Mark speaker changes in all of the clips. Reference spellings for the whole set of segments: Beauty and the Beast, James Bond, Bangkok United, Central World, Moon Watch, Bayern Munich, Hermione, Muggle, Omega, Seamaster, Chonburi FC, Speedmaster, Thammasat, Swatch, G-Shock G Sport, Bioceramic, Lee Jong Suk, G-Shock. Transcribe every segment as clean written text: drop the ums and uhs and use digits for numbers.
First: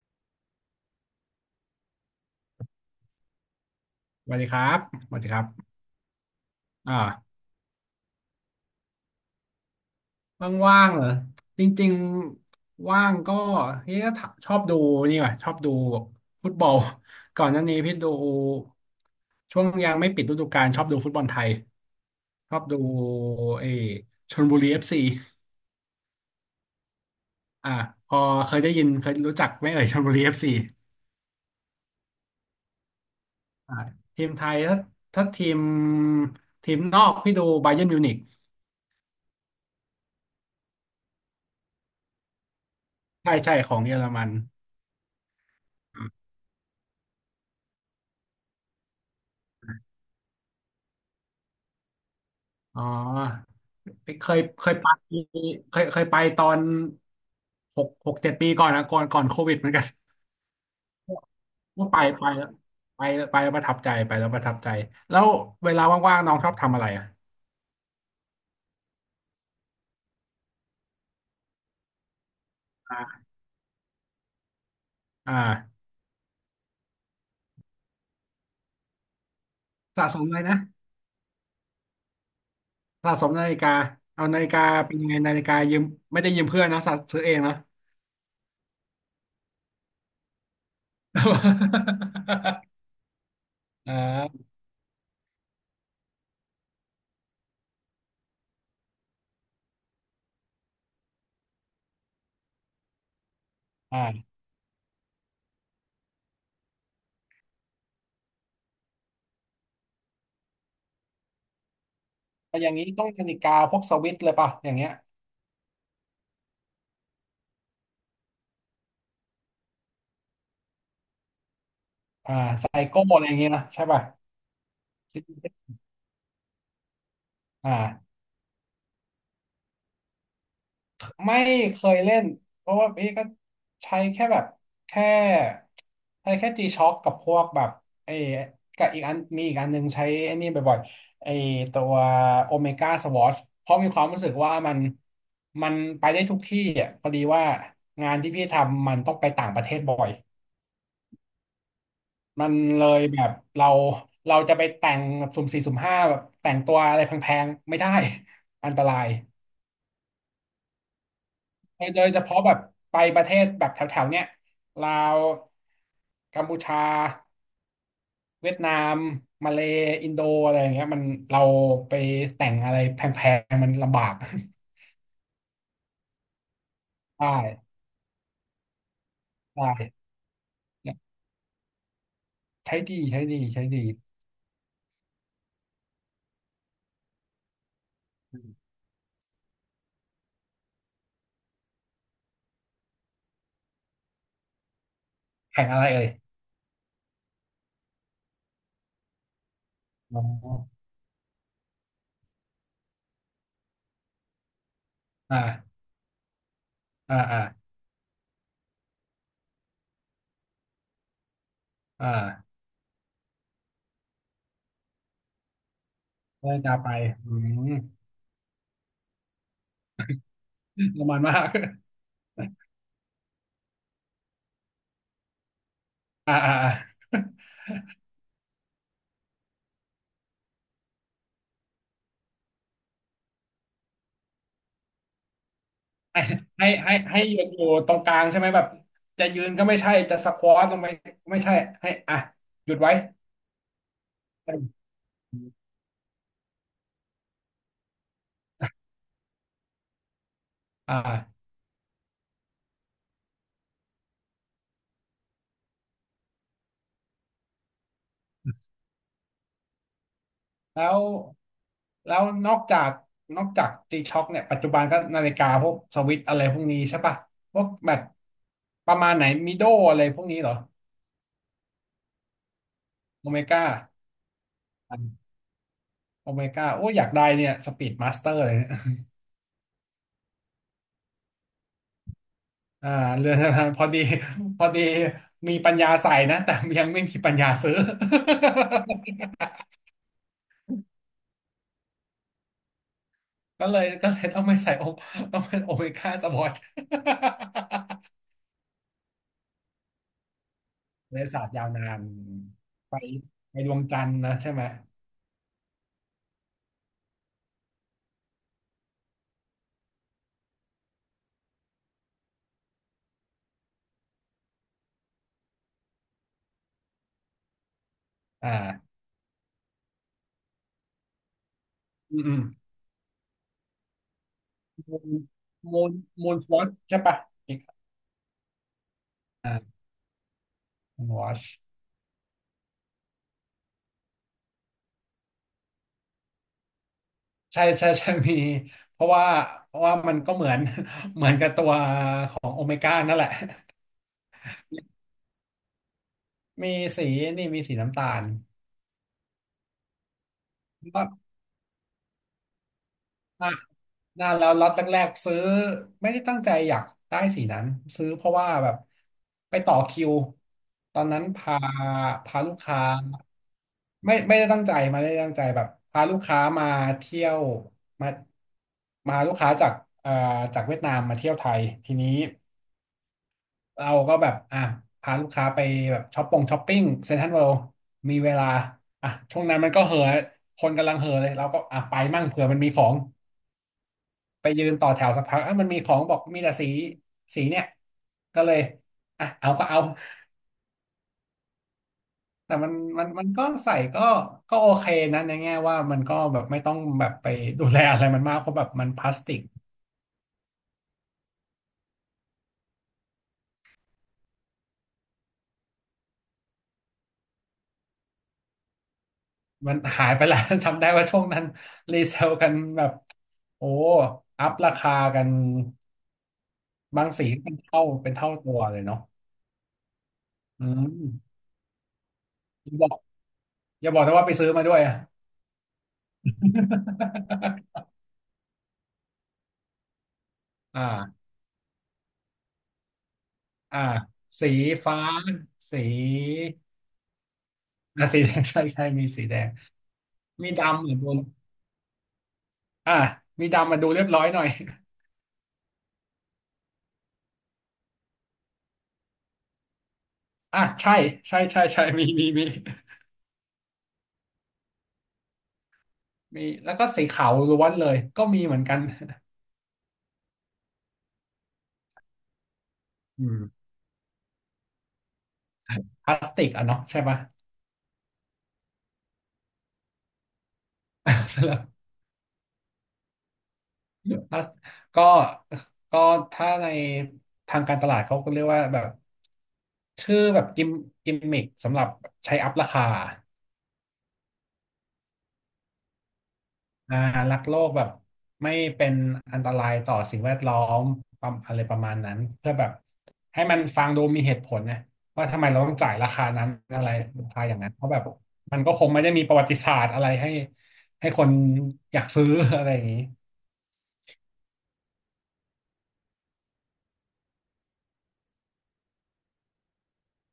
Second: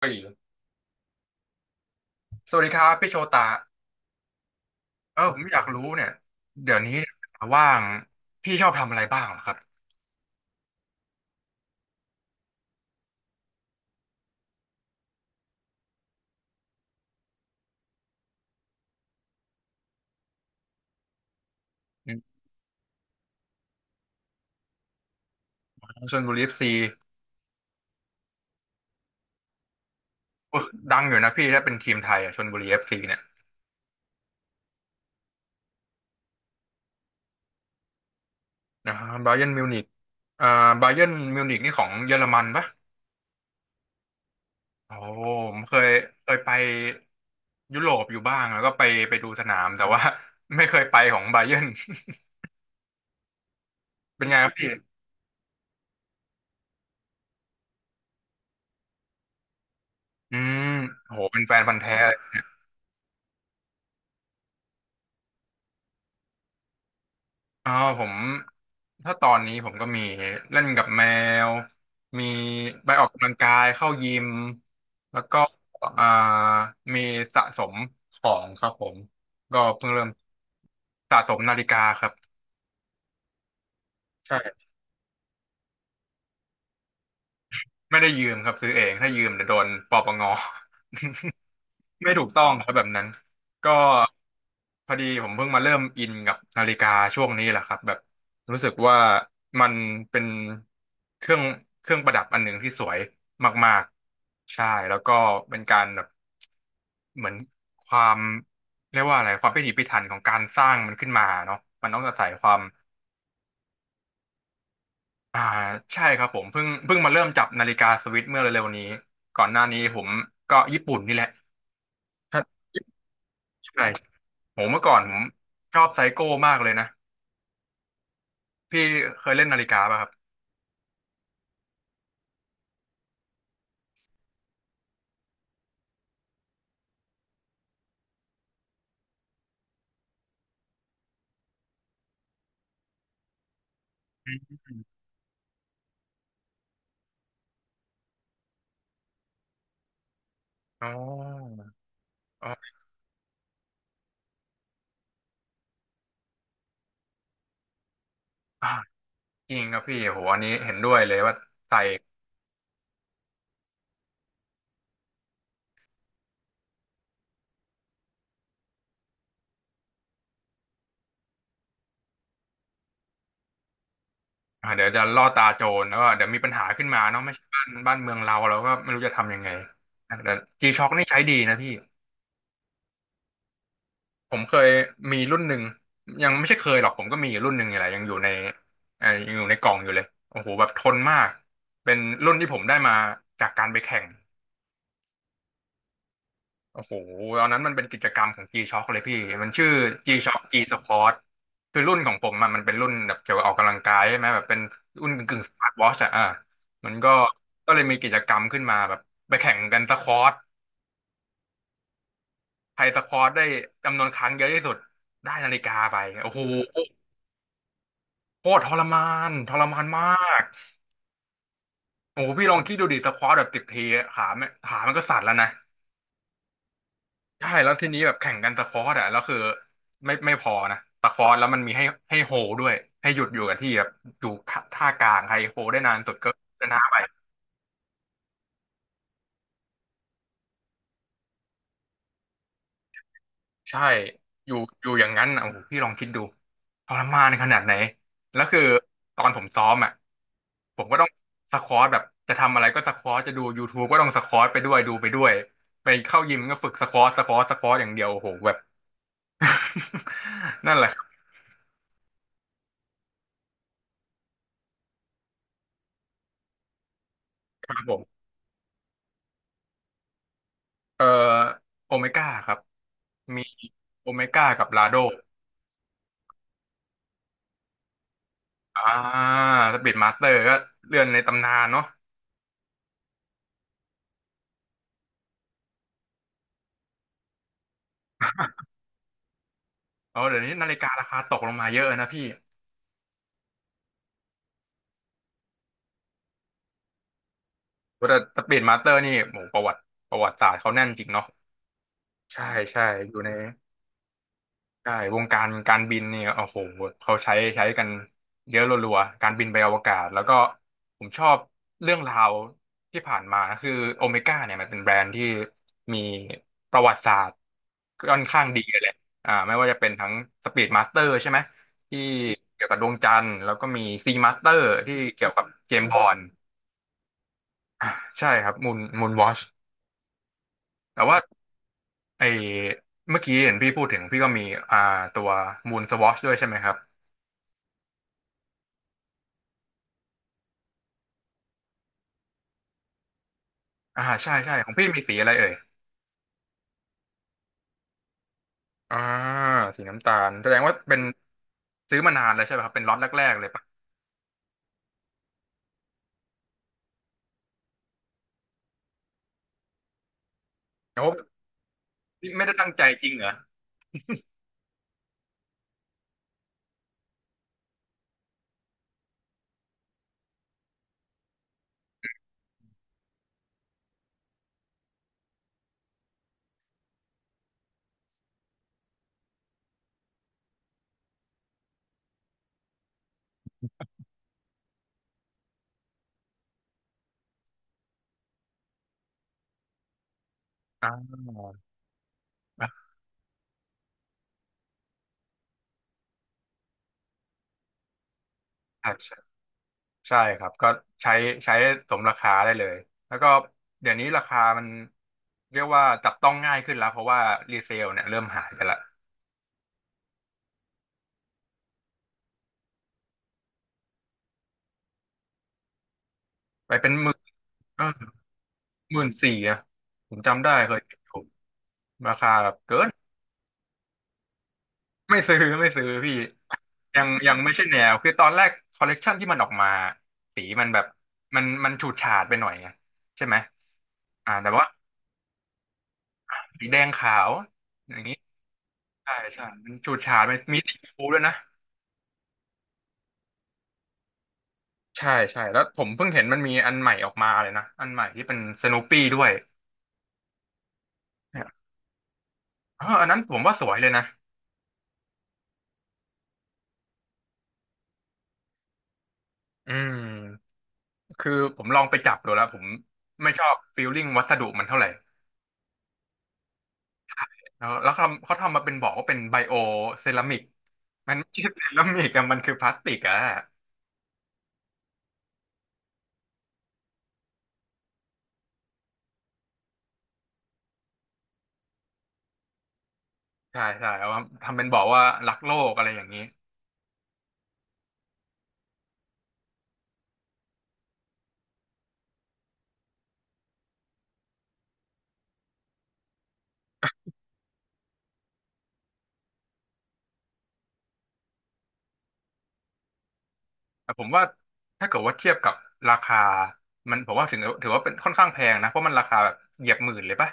Speaker 1: เฮ้ยสวัสดีครับพี่โชตา
Speaker 2: สวัสดีครับส
Speaker 1: เอ
Speaker 2: วัส
Speaker 1: อ
Speaker 2: ดี
Speaker 1: ผ
Speaker 2: ครั
Speaker 1: มอยาก
Speaker 2: บ
Speaker 1: รู้เนี่ยเดี๋ยว
Speaker 2: อ
Speaker 1: นี้
Speaker 2: ่า
Speaker 1: ว่างพี่ชอบทำอะไรบ้างเหรอครับ
Speaker 2: ว่างๆเหรอจริงๆว่างก็เฮ้ยก็ถชอบดูนี่ว่ะชอบดูฟุตบอล ก่อนหน้านี้พี่ดูช่วงยังไม่ปิดฤดูกาลชอบดูฟุตบอลไทย
Speaker 1: อืม
Speaker 2: ชอบดูเออชลบุรีเอฟซี
Speaker 1: ชลบุรีเอฟซี
Speaker 2: อ่าพอเคยได้ยินเคยรู้จักไหมเอ่ยชลบุรีเอฟซี
Speaker 1: ดังอยู่นะพี่ถ้าเป็นทีมไทยอ่ะชลบุรีเอฟซีเนี่ย
Speaker 2: อ่าทีมไทยถ้าทีมนอกพี่ดูบาเยิร์นมิวนิก
Speaker 1: นะบาเยิร์นมิวนิกอ่าบาเยิร์นมิวนิกนี่ของเยอรมันปะ
Speaker 2: ใช่ใช่ของเยอรมัน
Speaker 1: โอ้ผมเคยไปยุโรปอยู่บ้างแล้วก็ไปดูสนามแต่ว่า ไม่เคยไปของบา เยิร์น
Speaker 2: อ๋อ
Speaker 1: เป็
Speaker 2: เค
Speaker 1: นไง
Speaker 2: ย
Speaker 1: ครับ
Speaker 2: เค
Speaker 1: พี่
Speaker 2: ยไปเคยไปตอนหกเจ็ดปีก่อนนะก่อนโควิดเหมือนกัน
Speaker 1: อืมโหเป็นแฟนพัน ธุ์
Speaker 2: ก็
Speaker 1: แท้
Speaker 2: ไปไปแล้วประทับใจไปแล้วประทับใจแล้วเวลาว่างๆน้องชอบทำอะไรอ่ะ
Speaker 1: อ๋อผมถ้าตอนนี้ผมก็มีเล่นกับแมวมีไปออก
Speaker 2: อ่า
Speaker 1: กำลังกายเข้ายิมแล้ว
Speaker 2: อ
Speaker 1: ก็
Speaker 2: ่า
Speaker 1: อ่ามีสะสมของครับผมก็เพิ่งเริ่
Speaker 2: สะ
Speaker 1: ม
Speaker 2: สมอะไรนะ
Speaker 1: สะสมนาฬิกาครับ
Speaker 2: สะสมนาฬิกาเอานาฬิกา
Speaker 1: ใช่
Speaker 2: เป็นยังไงนาฬิกายืมไม่ได้ยืมเพื่อนนะสะซื้อเองเนาะ
Speaker 1: ไม่ได้ยืมครับซื้อเองถ้ายืมเดี๋ยวโดนปปง ไม่ถูกต้องครับแบบนั้นก็
Speaker 2: อ่า
Speaker 1: พอดีผมเพิ่งมาเริ่มอินกับนาฬิกาช่วงนี้แหละครับแบบรู้สึกว่ามันเป็นเครื่องเครื่องประดับอันหนึ่งที่สวยมาก
Speaker 2: อ่า
Speaker 1: ๆใช่แล้วก็เป็นการแบบเหมือนความเรียกว่าอะไรความพิถีพิถันของการสร้างมันขึ้นมาเนาะมันต้องอาศัยควา
Speaker 2: แต่
Speaker 1: ม
Speaker 2: อย่างนี้ต้องนาฬิกาพวกสวิส์เลยป่ะอย่างเงี้ย
Speaker 1: อ่าใช่ครับผมเพิ่งมาเริ่มจับนาฬิกาสวิสเมื่อเร็วๆนี้ก่อนหน้านี้ผมก็ญี่ปุ่นนี่แหละ
Speaker 2: อ่าไซโก้อะไรอย่างเงี้ยนะใช่
Speaker 1: ใช่
Speaker 2: ป่ะ
Speaker 1: ผมเมื่อก่อนผมชอบไซโก้มากเลยนะ
Speaker 2: อ่า
Speaker 1: พี่เคยเล่นนาฬิกาป่ะครับ
Speaker 2: ไม่เคยเล่นเพราะว่าพี่ก็ใช้แค่แบบแค่ใช้แค่ G-Shock กับพวกแบบไอ้กับอีกอันมีอีกอันหนึงใช้ไอ้นี่บ่อยๆไอ้ตัวโอเมก้าสวอชเพราะมีความรู้สึ
Speaker 1: อื
Speaker 2: กว่า
Speaker 1: ม
Speaker 2: มันไปได้ทุกที่อ่ะพอดีว่างานที่พี่ทำมันต้องไปต่างประเทศบ่อย
Speaker 1: อ๋อ
Speaker 2: มั
Speaker 1: อ๋
Speaker 2: น
Speaker 1: อ
Speaker 2: เลยแบบเราเราจะไปแต่งแบบสุ่มสี่สุ่มห้าแบบแต่งตัวอะไรแพงๆไม่ได้
Speaker 1: อ่า
Speaker 2: อันตราย
Speaker 1: จริงครับพี่โหอันนี้เห็นด้วยเลยว่าใส่
Speaker 2: โดยเฉพาะแบบไปประเทศแบบแถวๆเนี้ยลาวกัมพูชาเวียดนามมาเลย์อินโดอะไรอย่างเงี้ยมันเราไปแต่งอะไรแพงๆมันลำบาก
Speaker 1: อ่าเดี๋ยวจะล่อตาโจรแล้วก็เดี๋ยวมีปัญหาขึ้นมาเนาะ
Speaker 2: ได
Speaker 1: ไม่ใช่บ้าน
Speaker 2: ้
Speaker 1: บ้านเมืองเราก็ไม่รู้จะทำยังไง
Speaker 2: ได้
Speaker 1: แต่จีช็อคนี่ใช้ดีนะพี่
Speaker 2: ใช้ดีใช้ดีใช้ดี
Speaker 1: ผมเคยมีรุ่นหนึ่งยังไม่ใช่เคยหรอกผมก็มีอยู่รุ่นหนึ่งนี่แหละยังอยู่ในกล่องอยู่เลยโอ้โหแบบทนมากเป็นรุ่นที่ผมได้มาจากการไปแข่ง
Speaker 2: แข่งอะไรเอ่ย
Speaker 1: โอ้โหตอนนั้นมันเป็นกิจกรรมของ G-Shock เลยพี่มันชื่อ
Speaker 2: อ๋
Speaker 1: G-Shock G
Speaker 2: อ
Speaker 1: Sport คือรุ่นของผมอะมันเป็นรุ่นแบบเกี่ยวกับออกกำลังกายใช่ไหมแบบเป็นรุ่นกึ่งสมาร์ท
Speaker 2: อ่า
Speaker 1: วอชอะอ่ะมันก็
Speaker 2: อ่าอ่า
Speaker 1: ก็เลยมีกิจกรรมขึ้นมาแบบไปแข่งกันสควอต
Speaker 2: อ่า
Speaker 1: ใครสควอตได้จำนวนครั้งเยอะที่สุดได้นาฬิกาไปโอ้โห
Speaker 2: ได้จะไปอืม
Speaker 1: โคตรทรมานมาก
Speaker 2: ประมาณมา ก
Speaker 1: โอ้โหพี่ลองคิดดูดิสควอตแบบสิบทีขาไม่ขามันก็สั่นแล้วนะ
Speaker 2: อ่าอ่าอ่า
Speaker 1: ใช่แล้วทีนี้แบบแข่งกันตะคอร์ดอะแล้วคือไม่พอนะตะคอร์ดแล้วมันมีให้โฮด้วยให้หยุดอยู่กับที่แบบอยู่ท่ากลางใครโฮได้นานสุดก็ชนะไป
Speaker 2: ให้ยืนอยู่ตรงกลางใช่ไหมแบบจะยืนก็ไม่ใช่จะสควอตลงไปไม่ใช่ให้อ่ะหยุดไว้
Speaker 1: ใช่อยู่อยู่อย่างนั้นอ่ะโอ้โหพี่ลองคิดดูทรมานขนาดไหนแล้วคือตอนผมซ้อมอ่ะผมก็ต้อง
Speaker 2: อ่า
Speaker 1: สควอตแบบจะทำอะไรก็สควอตจะดูยูท t u e ก็ต้องสควอตไปด้วยดูไปด้วยไปเข้ายิมก็ฝึกสควอตสควอตสควอตอย่างเดียวโอ้โหแบบ นั่นแห
Speaker 2: แล้
Speaker 1: ละค
Speaker 2: ว
Speaker 1: รับ
Speaker 2: แล้วนอกจากตีช็อคเนี่ยปัจจุบันก็นาฬิกาพวกสวิตอะไรพวกนี้ใช่ปะพว
Speaker 1: ค
Speaker 2: ก
Speaker 1: รับผ
Speaker 2: แบบ
Speaker 1: ม
Speaker 2: ประมาณไหนมิโดอะไรพวกนี้เหรอ
Speaker 1: เอ่อโอเมก้าครับ
Speaker 2: โอเม
Speaker 1: มี
Speaker 2: ก้า
Speaker 1: โอเมก้ากับลาโด
Speaker 2: โอเมก้าโอ้ยอยากได้เนี่ยสปีดมาสเตอร์เลยเนี่ย
Speaker 1: อ่าสปีดมาสเตอร์ก็เรื่อนในตำนานเนาะ
Speaker 2: อ่าเรือนจำพอดีพอดีมีปัญญาใส่นะแต่ยังไม่มีปัญญาซื้อ
Speaker 1: เอาเดี๋ยวนี้นาฬิการาคาตกลงมาเยอะนะพี่
Speaker 2: ก็เลยต้องไม่ใส่โอต้องเป็นโอเมก้าสปอร์ต
Speaker 1: แต่สปีดมาสเตอร์นี่โหประวัติประวัติศาสตร์เขาแน่นจริง
Speaker 2: เลย
Speaker 1: เนาะ
Speaker 2: ศาสตร์ยาวนาน
Speaker 1: ใช่ใช่
Speaker 2: ไป
Speaker 1: อยู่ใน
Speaker 2: ไปดวงจันทร์นะใช่ไหม
Speaker 1: ใช่วงการการบินเนี่ยโอ้โหเขาใช้กันเยอะรัวๆการบินไปอวกาศแล้วก็ผมชอบเรื่องราวที่ผ่านมาคือโอเมก้าเนี่ยมันเป็นแบรนด์ที่มีประวัติศาสตร์ค่อนข้างดีเลยแห
Speaker 2: อ่า
Speaker 1: ละไม่ว่าจะเป็นทั้งสปีดมาสเตอร์ใช่ไหมที่
Speaker 2: อืม
Speaker 1: เกี่ยวกับดวงจันทร์แล้วก็มีซีมาสเตอร์ที่
Speaker 2: มูน
Speaker 1: เกี่ยวกับเจม
Speaker 2: มู
Speaker 1: ส์
Speaker 2: น
Speaker 1: บอนด์
Speaker 2: มูนวอชใช่ปะอีก
Speaker 1: อ่าใช่ครับมูนวอช
Speaker 2: อ่า
Speaker 1: แต่
Speaker 2: มูน
Speaker 1: ว่า
Speaker 2: วอช
Speaker 1: ไอเมื่อกี้เห็นพี่พูดถึงพี่ก็มีอ่าตัวมูนสวอชด้วยใช่ไหมครับ
Speaker 2: ใช่ใช่ใช่มีเพราะว่าเพราะว่ามันก็เหมือน เหมือนกับตัวของโอเมก้านั่นแหละ
Speaker 1: อ่าใช่ใช่ของพี่มีสีอะไรเอ่ย
Speaker 2: มีสีนี่มีสีน้ำตาล
Speaker 1: อ่าสีน้ำตาลแสดงว่าเป็น
Speaker 2: ก็
Speaker 1: ซื้อมานานแล้วใช่ไหมครับเป็นล็อตแรกๆเลยปะ
Speaker 2: น่าแล้วล็อตแรกๆซื้อไม่ได้ตั้งใจอยากได้สีนั้นซื้อเพราะว่าแบบไปต่อคิวตอ
Speaker 1: โอ้
Speaker 2: นนั้นพา
Speaker 1: พี่
Speaker 2: พา
Speaker 1: ไม่
Speaker 2: ลู
Speaker 1: ได้
Speaker 2: ก
Speaker 1: ตั้ง
Speaker 2: ค้า
Speaker 1: ใจจริงเหรอ
Speaker 2: ไม่ได้ตั้งใจมาไม่ได้ตั้งใจแบบพาลูกค้ามาเที่ยวมามาลูกค้าจากเอ่อจากเวียดนามมาเที่ยวไทยทีนี้เราก็แบบอ่ะพาลูกค้าไปแบบช้อปปงช้อปปิ้งเซ็นทรัลเวิลด์มีเวลาอ่ะช่วงนั้นมันก็เห่อะคนกำลังเห่อะเลยเราก็อ่ะไปมั่งเผื่อมันมีของ ไปยืนต่อแถวสักพักอ่ะมันมีของบอกมีแต่สีเนี่ย ก็เลยอ่ะเอาก็เอา
Speaker 1: อ่า
Speaker 2: แต่มัน มันมันก็ใส่ก็โอเคนะในแง่ว่ามันก็แบบไม่ต้องแบบไปดูแลอะไรมันมากเพราะแบบมัน
Speaker 1: อ่ะ
Speaker 2: พลา
Speaker 1: ใช่
Speaker 2: สติก
Speaker 1: ใช่ครับก็ใช้ใช้สมราคาได้เลยแล้วก็เดี๋ยวนี้ราคามันเรียกว่าจับต้องง่ายขึ้นแล้วเพราะว่ารีเซลเนี่ยเริ่มหายไปละ
Speaker 2: มันหายไปแล้ว จำได้ว่าช่วงนั้นรีเซลกันแบบโอ้อัพราคากัน
Speaker 1: ไปเป็นห
Speaker 2: บาง
Speaker 1: มื่น
Speaker 2: สีเป็น
Speaker 1: เอ
Speaker 2: เท่า
Speaker 1: อ
Speaker 2: เป็นเท่าตัวเลย
Speaker 1: ห
Speaker 2: เนาะ
Speaker 1: มื่นสี่อะผมจำได้
Speaker 2: อื
Speaker 1: เคยเห็นอยู่
Speaker 2: ม
Speaker 1: ราคาแบบ
Speaker 2: อ
Speaker 1: เกิ
Speaker 2: ย่าบ
Speaker 1: น
Speaker 2: อก อย่าบอกนะว่าไปซื้อมาด้วยอะ
Speaker 1: ไม่ซื้อไม่ซื้อพี่ยังไม่ใช่แนวคือตอนแรกคอลเลกชันที่มันออกมาสีมัน แบ
Speaker 2: อ่า
Speaker 1: บมันฉูดฉาดไปหน่อยไงใช่ไหม
Speaker 2: อ่า
Speaker 1: แต่
Speaker 2: สี
Speaker 1: ว่า
Speaker 2: ฟ้า สี
Speaker 1: สีแดงขาวอย่าง
Speaker 2: อ่ะ
Speaker 1: นี้
Speaker 2: สีแดง ใช่ใช่มี
Speaker 1: ใช่
Speaker 2: สีแด
Speaker 1: ใช่
Speaker 2: ง
Speaker 1: มันฉูดฉาดมัน
Speaker 2: มี
Speaker 1: มีสี
Speaker 2: ดำ
Speaker 1: ช
Speaker 2: เห
Speaker 1: ม
Speaker 2: มือน
Speaker 1: พู
Speaker 2: บ
Speaker 1: ด้
Speaker 2: น
Speaker 1: วยนะ
Speaker 2: อ่ะมีดำมาดูเรียบร้อยหน่อย
Speaker 1: ใช่ใช่แล้วผมเพิ่งเห็นมันมีอันใหม่ออกมาเลยนะอันใหม่ที่เป็นสโน o ปี้ด้วย
Speaker 2: อ่ะใช่ใช่
Speaker 1: เนี่ย
Speaker 2: ใช่ใช่มีมีมี
Speaker 1: เอออันนั้นผมว่าสวยเลยนะ
Speaker 2: มีแล้วก็สีขาวล้วนเลยก็มีเหมือนกัน
Speaker 1: อืมคือผมลองไปจับดูแล้วผม
Speaker 2: อื
Speaker 1: ไม่
Speaker 2: ม
Speaker 1: ชอบฟีลลิ่งวัสดุมันเท่าไหร่
Speaker 2: พลาสติกอ่ะเนาะใช่ปะ
Speaker 1: แล้วเขาทำมาเป็นบอกว่าเป็นไบโอเซรามิกมันไม่ ใช่
Speaker 2: สำหรับ
Speaker 1: เซรามิกอะมันคือพลาสติกอะ
Speaker 2: พลาสก็ก็ถ้าในทางการตลาดเขาก็เรียกว่าแบบชื่อแบบกิมมิคสำหรับใช้อัพราคา
Speaker 1: ใช่ใช่เอามาทำเป็นบอกว่ารักโลกอะไรอย่างนี้
Speaker 2: อ่ารักโลกแบบไม่เป็นอันตรายต่อสิ่งแวดล้อมประมาณอะไรประมาณนั้นเพื่อแบบให้มันฟังดูมีเหตุผลนะว่าทำไมเราต้องจ่ายราคานั้นอะไรราคาอย่างนั้นเพราะแบบมันก็คงไม่ได้มีประวัติศาสตร์อะไรให้ให้คนอยากซื้อ อะไรอย่างนี้
Speaker 1: แต่ผมว่าถ้าเกิดว่าเทียบกับราคามันผมว่าถึงถือว่าเป็นค่อนข้างแพงนะเพราะมันราคาแบบเหยียบหมื่นเลยปะ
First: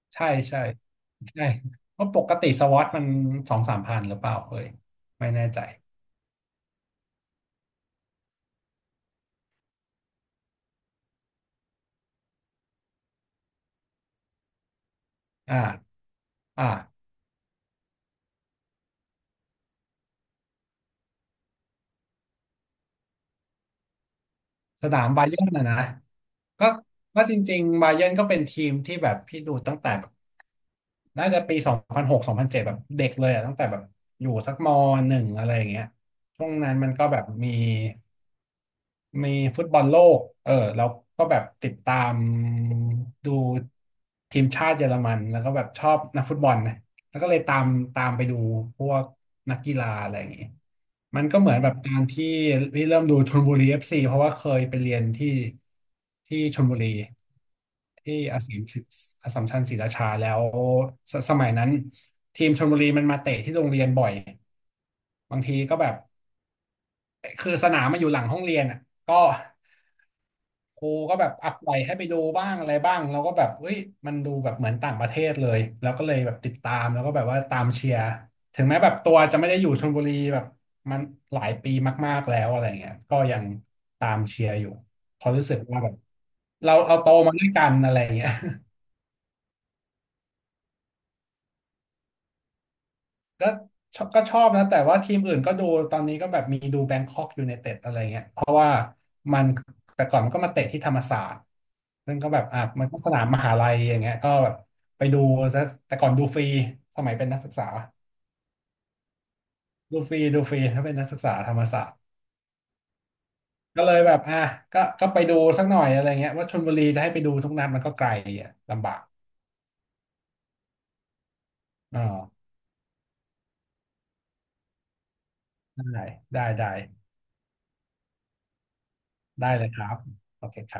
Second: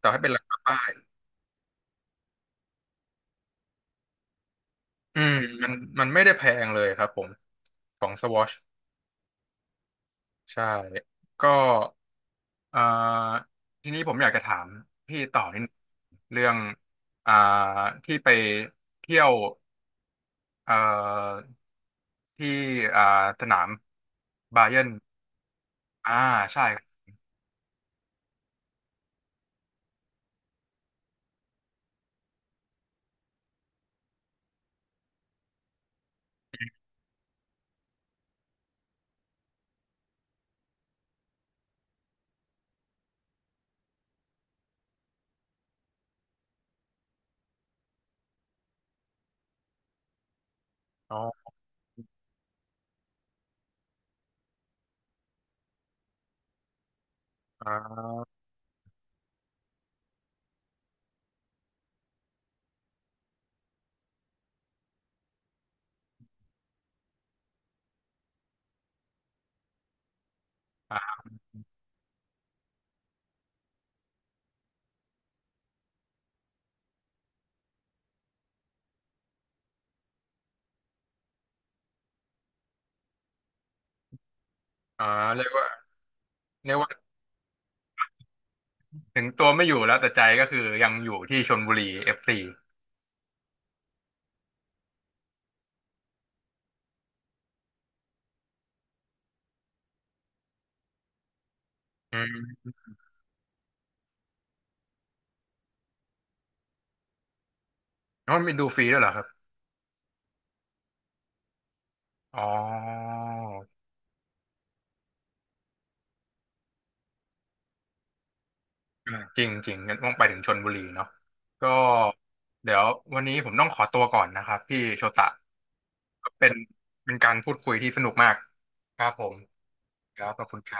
Speaker 1: ต่อให้
Speaker 2: ใช่
Speaker 1: เป็นราคา
Speaker 2: ใช่
Speaker 1: ป้าย
Speaker 2: ใช่เพราะปกติสวอตมันสองสามพันหรือเปล่าเอ้ย
Speaker 1: อื
Speaker 2: ไม่
Speaker 1: ม
Speaker 2: แน่ใจ
Speaker 1: มันมันไม่ได้แพงเลยครับผมของสวอชใช่ก็เอ่อทีนี้ผมอยากจะถามพี่ต่อ
Speaker 2: อ่า
Speaker 1: นิดนึงเรื่อง
Speaker 2: อ่า
Speaker 1: อ่าที่ไปเที่ยว เอ่อที่อ่าสนามบาเยิ
Speaker 2: ส
Speaker 1: ร์น
Speaker 2: นามบาเยิร์นนะนะ
Speaker 1: อ่าใช่
Speaker 2: ก็
Speaker 1: ครับ
Speaker 2: ก็จริงๆบาเยิร์นก็เป็นทีมที่แบบพี่ดูตั้งแต่ น่าจะปี20062007แบบเด็กเลยอะตั้งแต่แบบอยู่สักม.1อะไรอย่างเงี้ยช่วงนั้นมันก็แบบมี มีฟุตบอลโลกแล้วก็แบบติดตามดูทีมชาติเยอรมันแล้วก็แบบชอบนักฟุตบอลนะแล้วก็เลยตามไปดูพวกนักกีฬาอะไรอย่างงี้
Speaker 1: อ๋
Speaker 2: มันก็เห
Speaker 1: อ
Speaker 2: มือนแบบการที่เริ่มดูชลบุรีเอฟซีเพราะว่าเคยไปเรียนที่ชลบุรี
Speaker 1: อ่
Speaker 2: ที่
Speaker 1: า
Speaker 2: อาสสัมชัญอสสัมชัญศรีราชาแล้วสสมัยนั้นทีมชลบุรีมันมาเตะที่โรงเรียนบ่อยบางทีก็แบบ คือสนามมาอยู่หลังห้องเรียนอ่ะก็ครู
Speaker 1: อ่า
Speaker 2: ก็แบบอัปไลให้ไปดูบ้างอะไรบ้างเราก็แบบเฮ้ยมันดูแบบเหมือนต่างประเทศเลยแล้วก็เลยแบบติดตามแล้วก็แบบว่าตามเชียร์ถึงแม้แบบตัวจะไม่ได้อยู่ชลบุรีแบบมันหลายปีมากๆแล้วอะไรเงี้ยก็ยังตามเชียร์อยู่
Speaker 1: อ่า
Speaker 2: เพราะ
Speaker 1: เรี
Speaker 2: รู้
Speaker 1: ยก
Speaker 2: สึก
Speaker 1: ว่า
Speaker 2: ว่าแบบ
Speaker 1: เรี
Speaker 2: เรา
Speaker 1: ยกว่า
Speaker 2: เราโตมาด้วยกันอะไรเงี้ย
Speaker 1: ถึงตัวไม่อยู่แล้วแต่ใจก็คือยังอยู่ที่ชลบุรีเอฟซี
Speaker 2: ก็ชอบก็ชอบนะแต่ว่าทีมอื่นก็ดูตอนนี้ก็แบบมีดูแบงคอกยู n นเต็ดอะไรเงี้ยเพราะว่ามันแต่ก่อนมันก็มาเตะที่ธรรมศาสตร์ซึ่
Speaker 1: อื
Speaker 2: งก็แบบ
Speaker 1: ม
Speaker 2: อ่ะมันก็สนามมหาลัยอย่างเงี้ยก็แบบไปดูซะแต่ก่อนดูฟรีสมัยเป็นนักศึกษา
Speaker 1: แล้วมันมีดูฟรีด้วยเหรอครับ
Speaker 2: ดูฟรีดูฟรีถ้าเป็นนักศึกษาธรรมศาสตร์
Speaker 1: อ๋อ
Speaker 2: ก็เลยแบบอ่ะก็ไปดูสักหน่อยอะไรเงี้ยว่าชลบุรีจะให้ไปดูทุกนัดมันก็ไกลอ่ะลำบาก
Speaker 1: อืมจริงจริงงั้นต้องไปถึงชลบุรีเนาะก็
Speaker 2: อ๋อ
Speaker 1: เดี๋ยววันนี้ผมต้องขอตัวก่อนนะครับพี่โชตะ
Speaker 2: ได้
Speaker 1: ก็
Speaker 2: ได้
Speaker 1: เป็น
Speaker 2: ได้
Speaker 1: เป็นการพูดคุยที่สนุกมากครับผม
Speaker 2: ได้เลยครับ
Speaker 1: ครับขอ
Speaker 2: โอ
Speaker 1: บคุ
Speaker 2: เค
Speaker 1: ณค
Speaker 2: ค
Speaker 1: รับ
Speaker 2: รับ